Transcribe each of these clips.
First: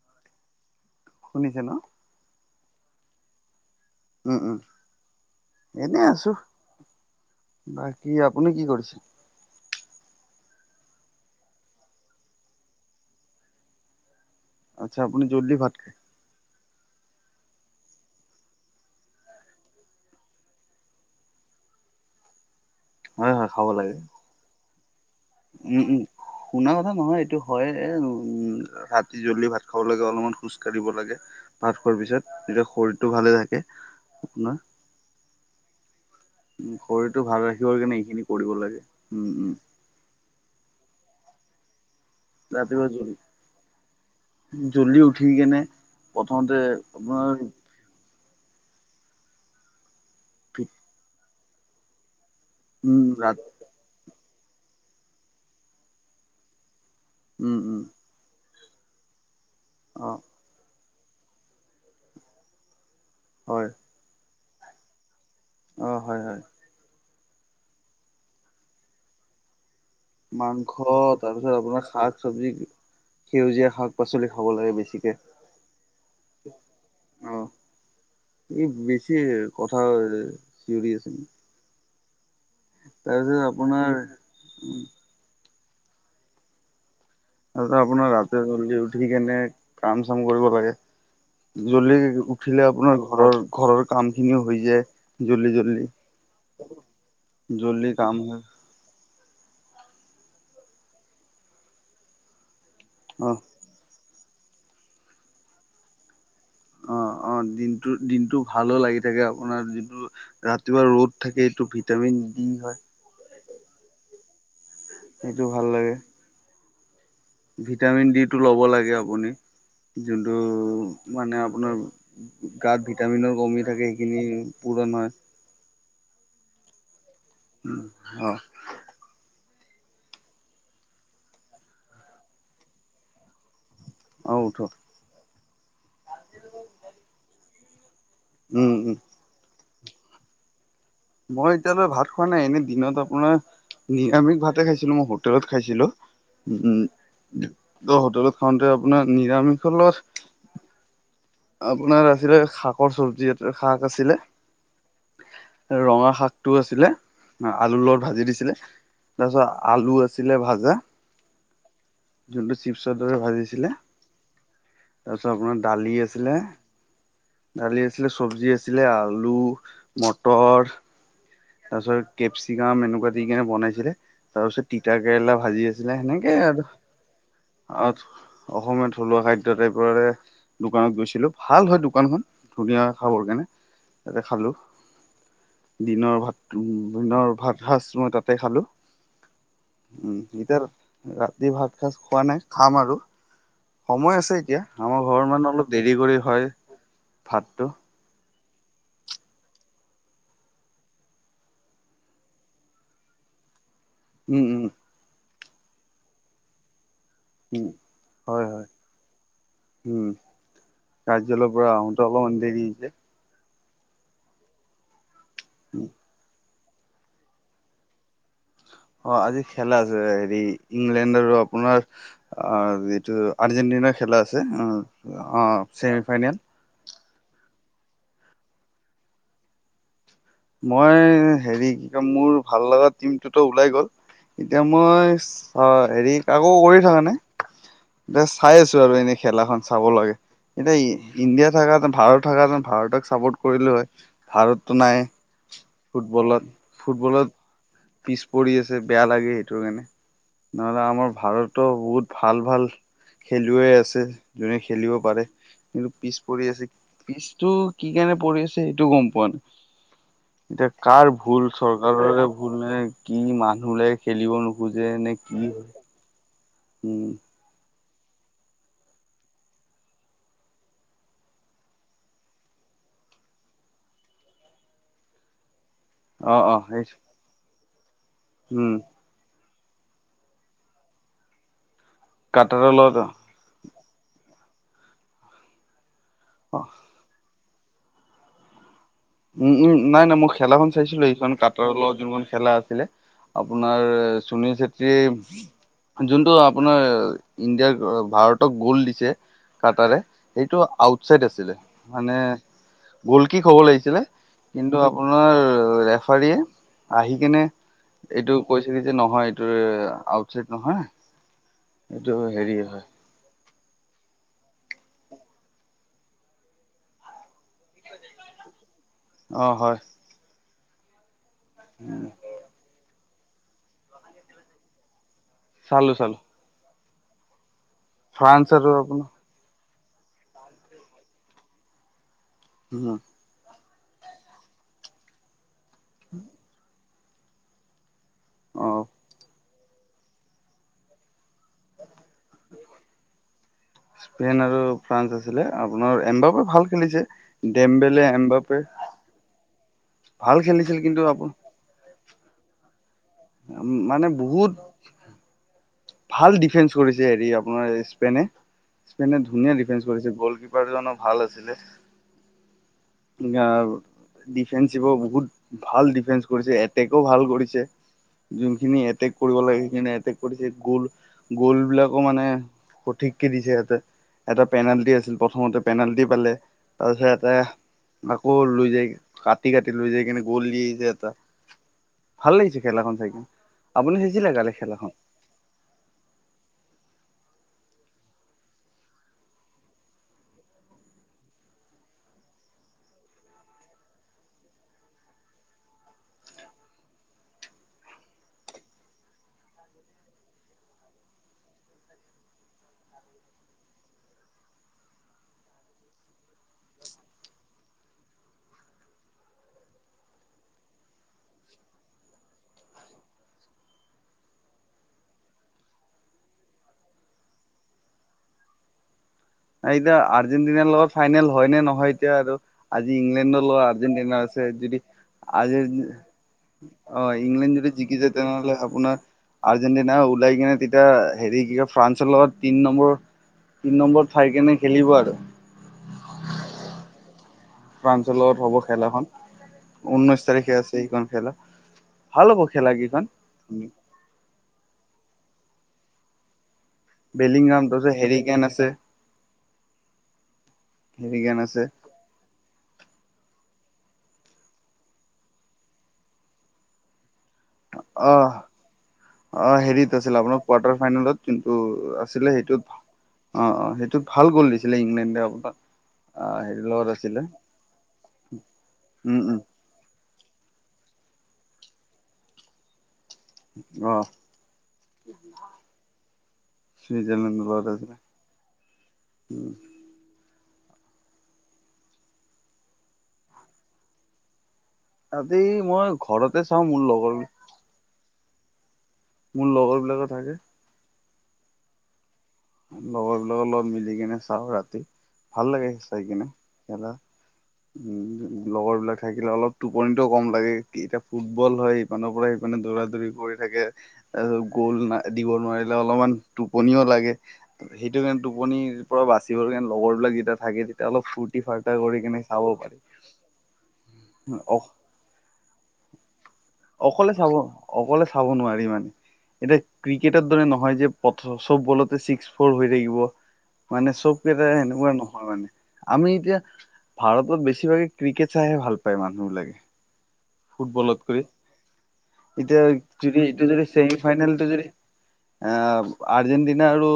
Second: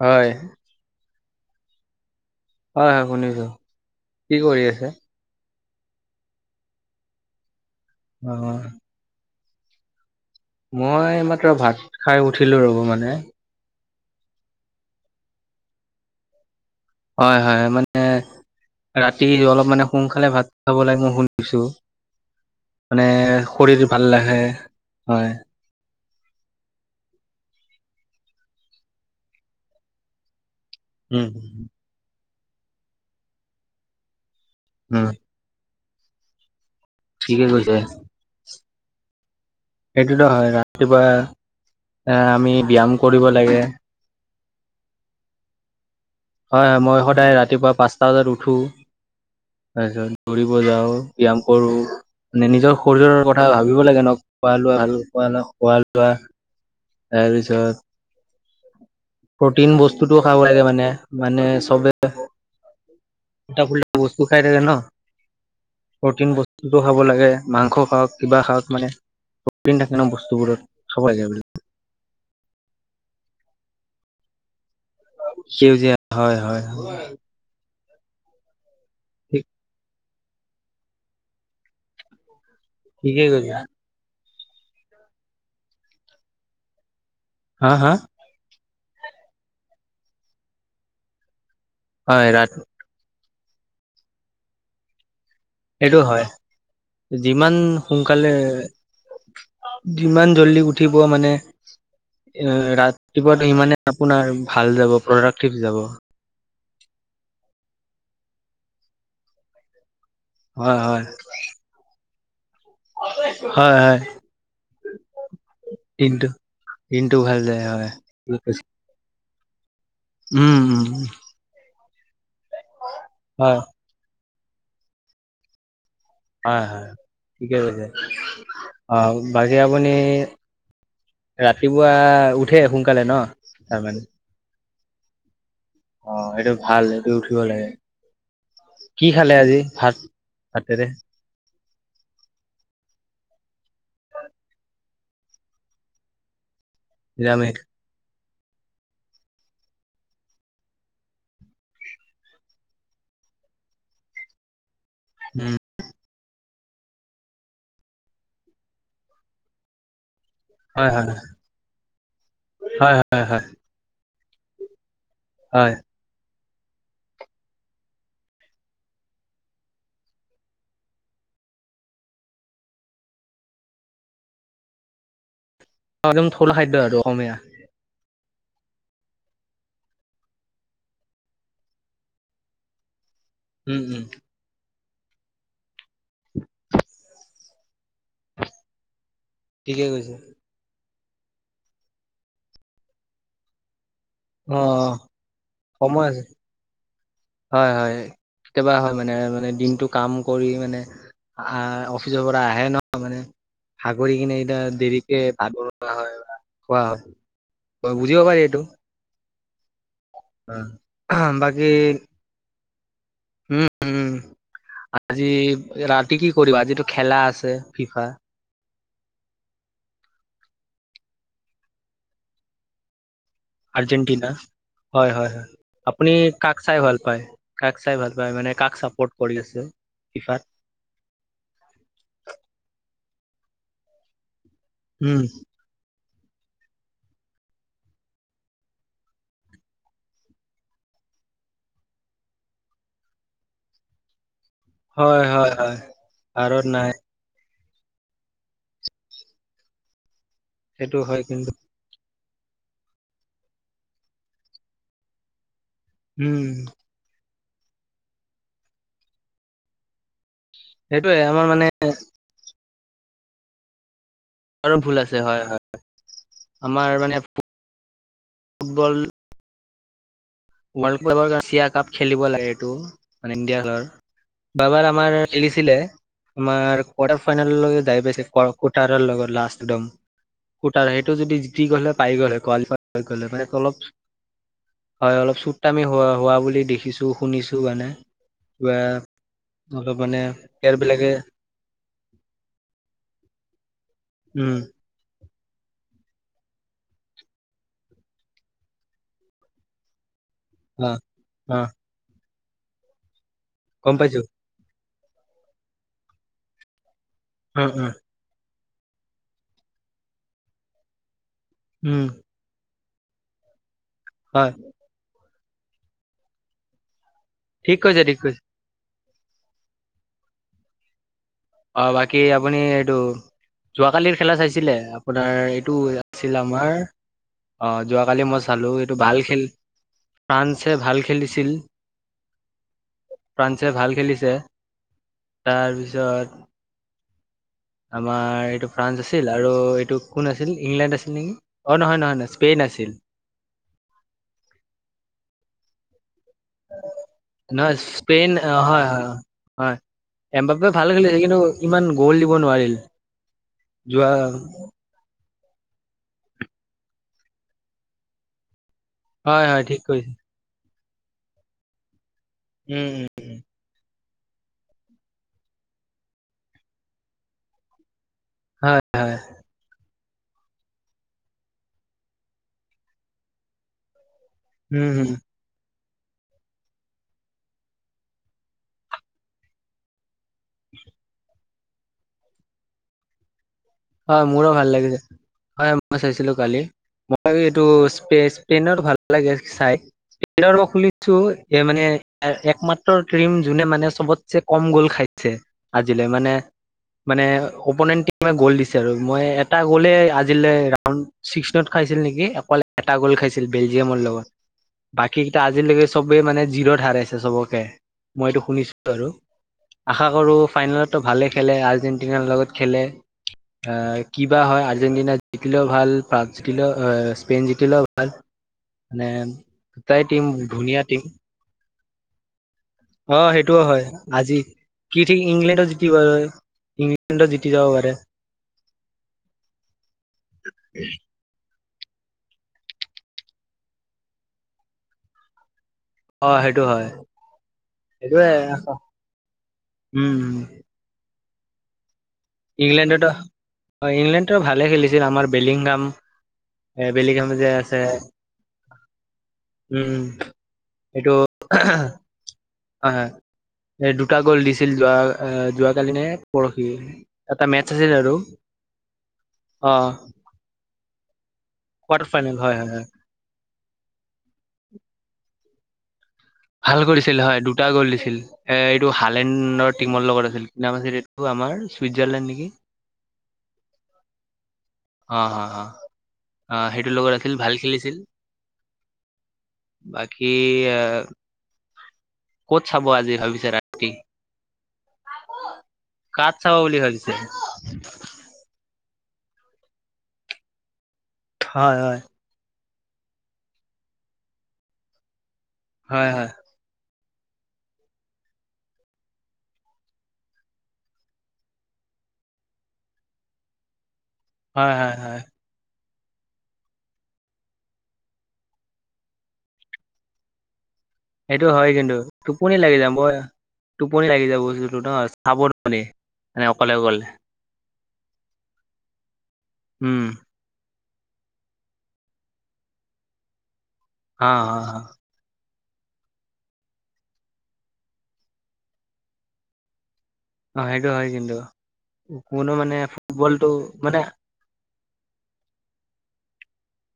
হয়। শুনিছে ন? হয় হয়, শুনিছো। কি উম উম, কৰি আছে? এনেই আছো। বাকী আপুনি কি অ', কৰিছে? মই এইমাত্ৰ ভাত খাই উঠিলো ৰ'ব মানে। আৎচ্ছা আপুনি জল্দি ভাত খায়। হয় হয়, মানে- ৰাতি অলপ মানে সোনকালে ভাত খাব লাগে মই শুনিছোঁ। মানে হয়, হয়, খাব শৰীৰ লাগে। ভাললে আহে হয়। উম উম, শুনা কথা নহয় এইটো হয়ে, উম ৰাতি জল্দি ভাত খাব লাগে অলমান- খোজ কঢ়িব লাগে উম, ভাত খোৱাৰ পিছত যেতিয়া শৰীৰটো ভালে থাকে আপোনাৰ উম উ শৰীৰটো ঠিকে ভাল কৈছে। ৰাখিবৰ কাৰণে এইখিনি কৰিব লাগে উম উম সেইটোতো হয় ৰাতিপুৱা এ আমি ব্যয়াম কৰিব লাগে জলি উঠিকেনে হয় হয় মই সদায় ৰাতিপুৱা পাঁচটা বজাত উঠো তাৰপিছত দৌৰিব ভিত যাওঁ ব্যায়াম কৰো নি-নিজৰ উম, শৰীৰৰ ৰাত কথা [unintelligible] পুহিব লাগে ন খোৱা লোৱা [unintelligible] [unintelligible] খোৱা লোৱা উম, উম, তাৰপিছত প্ৰটিন অ', বস্তুতটোও খাব লাগে মানে মানে চবে হয়। [unintelligible] বস্তু খাই থাকে ন অ', হয়, প্ৰটিন হয়। [unintelligible] [unintelligible] খাব লাগে মাংস খাওক কিবা খাওক মানে [inaudible] মাংস খাব লাগে বুলি তাৰপিছত আপোনাৰ শাক চবজি সেউজীয়া শাক পাচলি খাব লাগে বেছি [unintelligible] সেউজীয়া হয় হয় হয় আহ এই বেছি ঠিক কথা চিঞৰি আছে ঠিকেই তাৰপিছত কৈছা আপোনাৰ হা [unintelligible] হা আপোনাৰ [unintelligible] জল্দি উঠি কেনে কাম চাম কৰিব লাগে জল্দি হয় ৰাত উঠিলে আপোনাৰ ঘৰৰ ঘৰৰ কাম খিনিও হৈ যায় [unintelligible] সেইটো হয় যিমান জল্দি কাম সোনকালে হয় যিমান জল্দি উঠিব মানে এ ৰাতিপুৱা অ'। সিমানে আপোনাৰ ভাল যাব প্ৰডাক্টিভ যাব অ অ দিনটো দিনটো ভালো লাগি থাকে আপোনাৰ যিটো হয় ৰাতিপুৱ হয় ৰ'দ থাকে এইটো ভিটামিন ডি হয় হয় হয় সেইটো ভাল লাগে [inaudible] [inaudible] ভাল যায় হয় ভিটামিন ডিটো ল'ব লাগে আপুনি যোনটো উম উম মানে আপোনাৰ গাত ভিটামিনৰ হয় কমি থাকে সেইখিনি পূৰণ হয় হয় হয় ঠিকে অ [unintelligible] অ বাকী আপুনি ৰাতিপুৱা উঠে সোনকালে ন তাৰমানে অঁ উঠো অ এইটো ভাল এইটো উঠিব লাগে উম উম [unintelligible] খালে আজি ভাত হাতেৰে মই এতিয়ালৈ ভাত খোৱা নাই এনে দিনত আপোনাৰ নিৰামিষ ভাতে খাইছিলো মই হোটেলত খাইছিলো নিৰামিষ উম [unintelligible] হোটেলত খাওঁতে আপোনাৰ নিৰামিষ [unintelligible] আপোনাৰ আছিলে শাকৰ চব্জি [unintelligible] শাক আছিলে উম ৰঙা শাক টো আছিলে আলুৰ লগত ভাজি দিছিলে তাৰপিছত আলু আছিলে [unintelligible] হয় হয় [unintelligible] যোনটো হয় চিপছৰ দৰে হয় হয় ভাজিছিলে তাৰপিছত আপোনাৰ হয় দালি আছিলে দালি আছিলে চব্জি আছিলে আলু মটৰ তাৰ পিছত কেপচিকাম এনেকুৱা দি কিনে বনাইছিলে তাৰ পিছত তিতা কেৰেলা ভাজি আ [unintelligible] দিলে অ একদম সেনেকেই থলুৱা আৰু খাদ্য অসমীয়া অসমীয়া থলুৱা খাদ্য টাইপৰে - দোকানত গৈছিলো ভাল হয় দোকানখন ধুনীয়া খাবৰ কাৰণে উম উম - তাতে খালো দিনৰ ভাত - উম দিনৰ ভাত সাজ মই তাতে খালো, ঠিকে কৈছে উম এতিয়া - ৰাতি ভাত সাজ খোৱা নাই খাম আৰু সময় আছে - আছে অ এতিয়া, আমাৰ ঘৰৰ মানুহ অলপ দেৰি সময় কৰি আছে হয় - হয় হয় কেতিয়াবা হয় মানে মানে দিনটো কাম কৰি মানে - আহ অফিচৰ পৰা আহে ন মানে - ভাগৰি কিনে উম এতিয়া উম দেৰিকে ভাত বনোৱা হয় বা খোৱা হয় - উম অ বুজিব পাৰি হয় এইটো হয় - উম কাৰ্যালয়ৰ বাকী পৰা আহোতে অলমান দেৰি হৈছে - উম উম আজি ৰাতি কি কৰিবা? আজিটো খেলা আছে ফিফা - অ আজি খেলা আছে হেৰি ইংলেণ্ড আৰু আপোনাৰ অ যিটো - আৰ্জেণ্টিনাৰ খেলা আৰ্জেণ্টিনা আছে হয় অহ হয় হয় অ ছেমি আপুনি ফাইনেল। কাক চাই ভাল পায় কাক চাই ভাল পায় মানে কাক চাপৰ্ট কৰি আছে ফিফাত? মই হেৰি কি কয় মোৰ ভাল লগা টিমটোতো ওলাই গল, এতিয়া মই উম - অ হেৰি আকৌ কৰি থকা নাই, জাচ্ চাই আছো আৰু এনে খেলাখন চাব লাগে। এতিয়া ইণ্ডিয়া থাকা হেতেন ভাৰত থাকা হেতেন ভাৰতক চাপৰ্ট কৰিলে হয় ভাৰতটো নাই। হয় হয়। ফুটবলত, ভাৰত নাই ফুটবলত - পিছ পৰি আছে বেয়া লাগে সেইটো কাৰণে নহ'লে সেইটো আমাৰ হয় কিন্তু ভাৰতো বহুত - ভাল ভাল খেলুৱৈ আছে যোনে খেলিব পাৰে কিন্তু পিছ উম পৰি আছে - পিছটো কি কাৰণে পৰি আছে সেইটো গম পোৱা নাই। এতিয়া কাৰ সেইটোয়ে আমাৰ ভুল মানে চৰকাৰৰে - ভুল নে কি মানুহ লাগ খেলিব আৰু নোখোজে ভুল নে আছে হয় কি? হয় আমাৰ উম মানে ফুটবল - ৱৰ্ল্ড কাপৰ বা এছিয়া কাপ খেলিব লাগে এইটো মানে ইণ্ডিয়া লৰ- যোৱা বাৰ আমাৰ খেলিছিলে অ - অ আমাৰ সেই কোৱাৰাৰ্টাৰ ফাইনাললৈকে যাই পাইছে লগ উম কাৰ্টাৰ লগত লাষ্ট একদম। কুটাৰ সেইটো যদি জিতি গ'লে হয় পাই গ'লে কাটাৰৰ কোৱালিফাই লগত হৈ গলে, মানে অলপ - হয় অলপ চুট তামি হোৱা অ বুলি দেখিছো। শুনিছো মানে, বা উম উম নাই নাই মই খেলাখন চাইছিলো সেইখন কাট - কাটৰ লগত যোনখন খেলা আছিলে আপোনাৰ উম সুনীল চেত্ৰীয়ে- যোনটো আপোনাৰ ইণ্ডিয়াৰ ভাৰতক গোল দিছে কাৰ্টৰে - সেইটো অ আউটচাইড আছিলে অ মানে গোল কিক হ'ব গম লাগিছিলে পাইছো - কিন্তু আপোনাৰ ৰেফাৰীয়ে আহি কিনে উম উম - এইটো কৈছে কি যে নহয় এইটো আউটচাইড নহয় উম এইটো হেৰি হয়। হয়। ঠিক কৈছে ঠিক কৈছে। অ হয়। অ বাকী আপুনি এইটো যোৱা কালিৰ খেলা চাইছিলে, আপোনাৰ - টো চালো চালো আছিল আমাৰ অ যোৱাকালি ফ্ৰান্স মই আৰু চালো এইটো আপোনাৰ ভাল খেল - ফ্ৰান্সে ভাল খেলিছিল - উম। ফ্ৰান্সে ভাল খেলিছে তাৰপিছত আমাৰ এইটো অ ফ্ৰান্স আছিল আৰু এইটো কোন আছিল ইংলেণ্ড আছিল নেকি অ নহয় নহয় নহয় স্পেইন আছিল। স্পেইন আৰু ফ্ৰান্স আছিলে আপোনাৰ এম্বাবাও নহয় স্পেইন অ হয় হয় হয় ভাল এম বাপে খেলিছিল ভাল খেলিছে আপ কিন্তু ইমান গোল দিব নোৱাৰিল। মানে যোৱা বহুত ভাল ডিফেন্স কৰিছে হেৰি আপোনাৰ স্পেইনে স্পেইনে হয় ধুনীয়া হয় ঠিক ডিফেন্স কৈছে কৰিছে গোল। কিপাৰজনো ভাল আছিলে। উম উম গা আৰু ডিফেন্সিভৰ বহুত ভাল ডিফেন্স কৰিছে এটেকো ভাল কৰিছে। যোনখিনি হয় এটেক হয় কৰিব লাগে সেইখিনি এটেক কৰিছে। গোল গোল বিলাকো মানে সঠিককে দিছে সিহঁতে এটা উম পেনাল্টি হম আছিল প্ৰথমতে পেনাল্টি পালে তাৰপিছত এটা আকৌ লৈ যায় কাটি কাটি লৈ যাই কিনে গোল দিয়ে যে এটা ভাল লাগিছে খেলাখন চাইকিনে হয় মোৰো ভাল লাগিছে হয় মই চাইছিলো কালি। মই এইটো স্পে স্পেইনৰ ভাল লাগে চাই। [unintelligible] খুলিছো এ মানে একমাত্ৰ ট্ৰিম যোনে মানে চবত ছে কম গোল খাইছে আজিলৈ মানে মানে অপনেণ্ট টিমে গোল দিছে ছে আৰু মই এটা গোলে আজিলে ৰাউণ্ড ছিক্সিনত খাইছিল নেকি অকল এটা গোল খাইছিল বেলজিয়ামৰ লগত। বাকীকেইটা আজিলৈকে চবেই মানে জিৰত হাৰাইছে চবকে মই ইটো শুনিছো আৰু। আশা কৰোঁ ফাইনেলতো ভালেই খেলে আৰ্জেণ্টিনাৰ লগত খেলে আহ কিবা হয় আৰ্জেণ্টিনা জিকিলেও ভাল ফ্ৰান্স জিকিলও অ স্পেইন জিকিলেও ভাল মানে এ এতিয়া দুটাই টিম আৰ্জেণ্টিনাৰ ধুনীয়া লগত টিম ফাইনেল হয় নে নহয় এতিয়া আৰু আজি অ ইংলেণ্ডৰ সেইটোও লগত হয় আৰ্জেণ্টিনাৰ আজি আছে যদি কি ঠিক আজি ইংলেণ্ডো জিকি গ'ল অ ইংলেণ্ডো জিকি ইংলেণ্ড যাব যদি পাৰে। যায় তেনেহ'লে আপোনাৰ আৰ্জেণ্টিনা উওলাই কিনে তেতিয়া হেৰি কি কয় ফ্ৰান্সৰ লগত তিন নম্বৰ তিন নম্বৰ উঠাই কেনে খেলিব আৰু। অ সেইটো হয়। ফ্ৰান্সৰ সেইটোয়ে লগত হ'ব খেল এখন ঊনৈশ উম তাৰিখে আছে সেইখন খেলা। ভাল হ'ব খেলা কেইখন ইংলেণ্ডতো অ ইংলেণ্ডতো ভালে খেলিছিল আমাৰ বেলিংহাম এ বেলিগামাজে বেলিংগাম আছে তাৰপিছত হেৰিকেন আছে উম এইটো হেৰিকেন আছে হয় হয় এ দুটা গোল দিছিল যোৱা আ যোৱাকালি নে পৰহি এটা মেটচ আছে অ অ হেৰিত আছিল আপোনাৰ কোৱাৰ্টাৰ ফাইনেলত যোনটো কোৱাৰ্টাৰ আছিলে ফাইনেল হয় হয় সেইটোত হয় আহ সেইটোত ভাল গোল দিছিলে ইংলেণ্ডে [unintelligible] হেৰি ভাল লগত আছিলে কৰিছিল হয় দুটা গোল দিছিল এ এইটো উম উম হালেণ্ডত টিমলৰ লগত আছিল কি নাম আছিল এইটো আমাৰ ছুইজাৰলেণ্ড নেকি অহ অ অ অ সেইটো লগত আছিল চুইজাৰলেণ্ডৰ ভাল লগত আছিলে খেলিছিল। উম বাকী আহ ক'ত চাব আজি ভাবিছে ৰাতি আজি মই ঘৰতে চাওঁ মোৰ লগৰ বি উ মোৰ লগৰ বিলাকে থাকে। হয়, হয়। লগৰবিলাকৰ লগত মিলি কেনে চাওঁ ৰাতি। ভাল লাগে চাই হয় কিনে হয় খেলা। উম, লগৰ বিলাক থাকিলে অলপ টোপনিটো কম লাগে। কি এতিয়া ফুটবল হয় মানুহবোৰে আহিকিনে দৌৰা দৌৰি কৰি থাকে। তাৰপিছত হয় গোল হয় হয় না--দিব নোৱাৰিলে অলপমান টোপনিও লাগে। সেইটো কাৰণে টোপনিৰ পৰা বাচিবৰ কাৰণে লগৰ বিলাক যেতিয়া থাকে যে সেইটো হয় কিন্তু টোপনি লাগি যাম মই টোপনি লাগি যাব অস যিটো নহয় চাব নোৱাৰি। অকলে চাব অকলে চাব নোৱাৰি মানে এতিয়া উম ক্ৰিকেটৰ দৰে নহয় যে পথ চব বলতে ছিক্স ফ'ৰ হৈ থাকিব মানে অ চবকেইটা অ সেনেকুৱা নহ হয় মানে। আমি এতিয়া ভাৰতত বেছিভাগে ক্ৰিকেট চাইহে ভাল পায় মানুহ বিলাকে। অ অ সেইটো হয় ফুটবলতকৈ কিন্তু কোনো এতিয়া মানে যদি এইটো ফুটবলটো যদি ছেমি মানে ফাইনেলটো যদি আঁ আৰ্জেন্টিনা আৰু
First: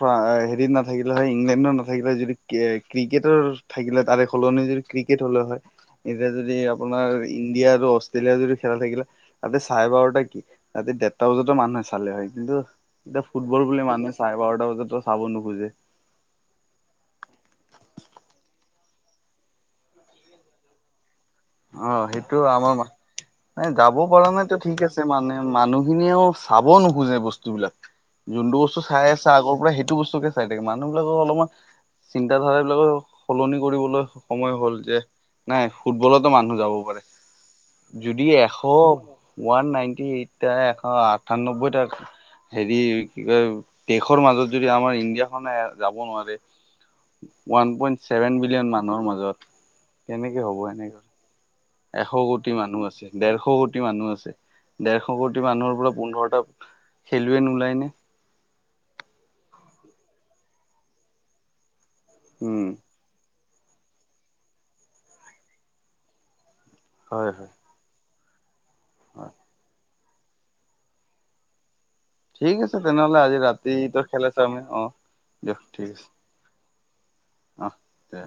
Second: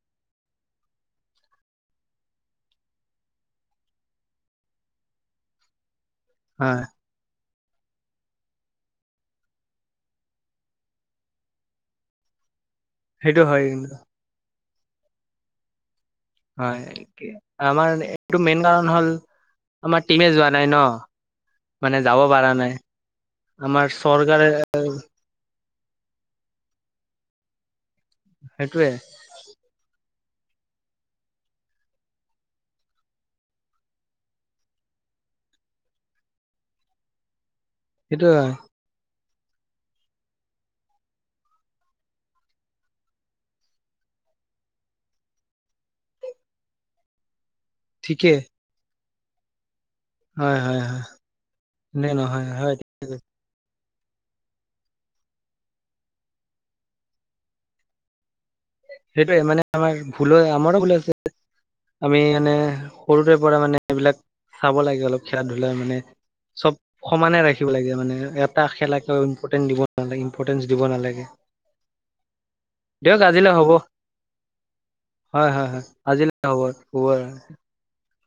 ফ্ৰা--হেৰিত নাথাকিলে হয়, ইংলেণ্ডৰ নাথাকিলে যদি ক্ৰি--ক্ৰিকেটৰ থাকিলে তাৰে সলনি যদি ক্ৰিকেট হ'লে হয়। এতিয়া যদি হয় আপোনাৰ ইণ্ডিয়া আৰু অষ্ট্ৰেলিয়া যদি খেলা থাকিলে তাতে চাৰে বাৰটা কি, ৰাতি ডেৰটা বজাটো মানুহে চালে হয়। কিন্তু এতিয়া সেইটো হয় ফুটবল বুলি কিন্তু মানুহে চাৰে বাৰটা বজাটো চাব নোখোজে। হয়, আমাৰ এইটো মেইন কাৰণ হ'ল আমাৰ টিমে যোৱা নাই ন'? মানে অঁ, যাব সেইটো পৰা নাই আমাৰ মা আমাৰ যাব পৰা চৰকাৰে নাইটো ঠিক আছে মানে মানুহখিনিয়েও চাব নোখোজে বস্তু বিলাক। যোনটো বস্তু সেইটোয়ে চাই আছে আছে আগৰ পৰা সেইটো বস্তুকে চাই থাকে। মানুহ বিলাকৰ অলপমান চিন্ত ধাৰাবিলাকো সলনি কৰিবলৈ সময় হ'ল যে নাই ফুটবলত টো মানুহ যাব পাৰে। সেইটো যদি হয়, এশ ওৱান নাইনটি এইট টাই, এশ আঠান্নব্বৈ তাক হেৰি কি কয়? দেশৰ মাজত যদি আমাৰ ইণ্ডিয়াখনে যাব নোৱাৰে ওৱান পইণ্ট ছেভেন ঠিকেই বিলিয়ন মানুহৰ মাজত কেনেকে হয় হ'ব হয় এনেকা হয় নে এশ নহয় কোটি হয় মানুহ আছে, ডেৰশ কোটি মানুহ আছে। ডেৰশ কোটি মানুহৰ পৰা পোন্ধৰটা খেলুৱৈ নোলায় নে'?। সেইটেৱে মানে, আমাৰ ভুল হয়, আমাৰো ভুল আছে। আমি মানে উম সৰুৰে পৰা মানে, এইবিলাক চাব লাগে অলপ খেলা-ধূলা মানে চব হয় সমানে হয় ৰাখিব লাগে মানে, এটা খেলাকে হয় ইম্পৰ্টেণ্ট দিব নালাগে, ইম্পৰ্টেণ্টচ দিব নালাগে। ঠিক আছে তেনেহ'লে দিয়ক আজি আজিলৈ হ'ব ৰাতি ত' খেলা চামে। অঁ, হয় দিয়ক হয় হয় ঠিক আছে। আজিলৈ হ'ব থোৱা। অঁহ্ দে।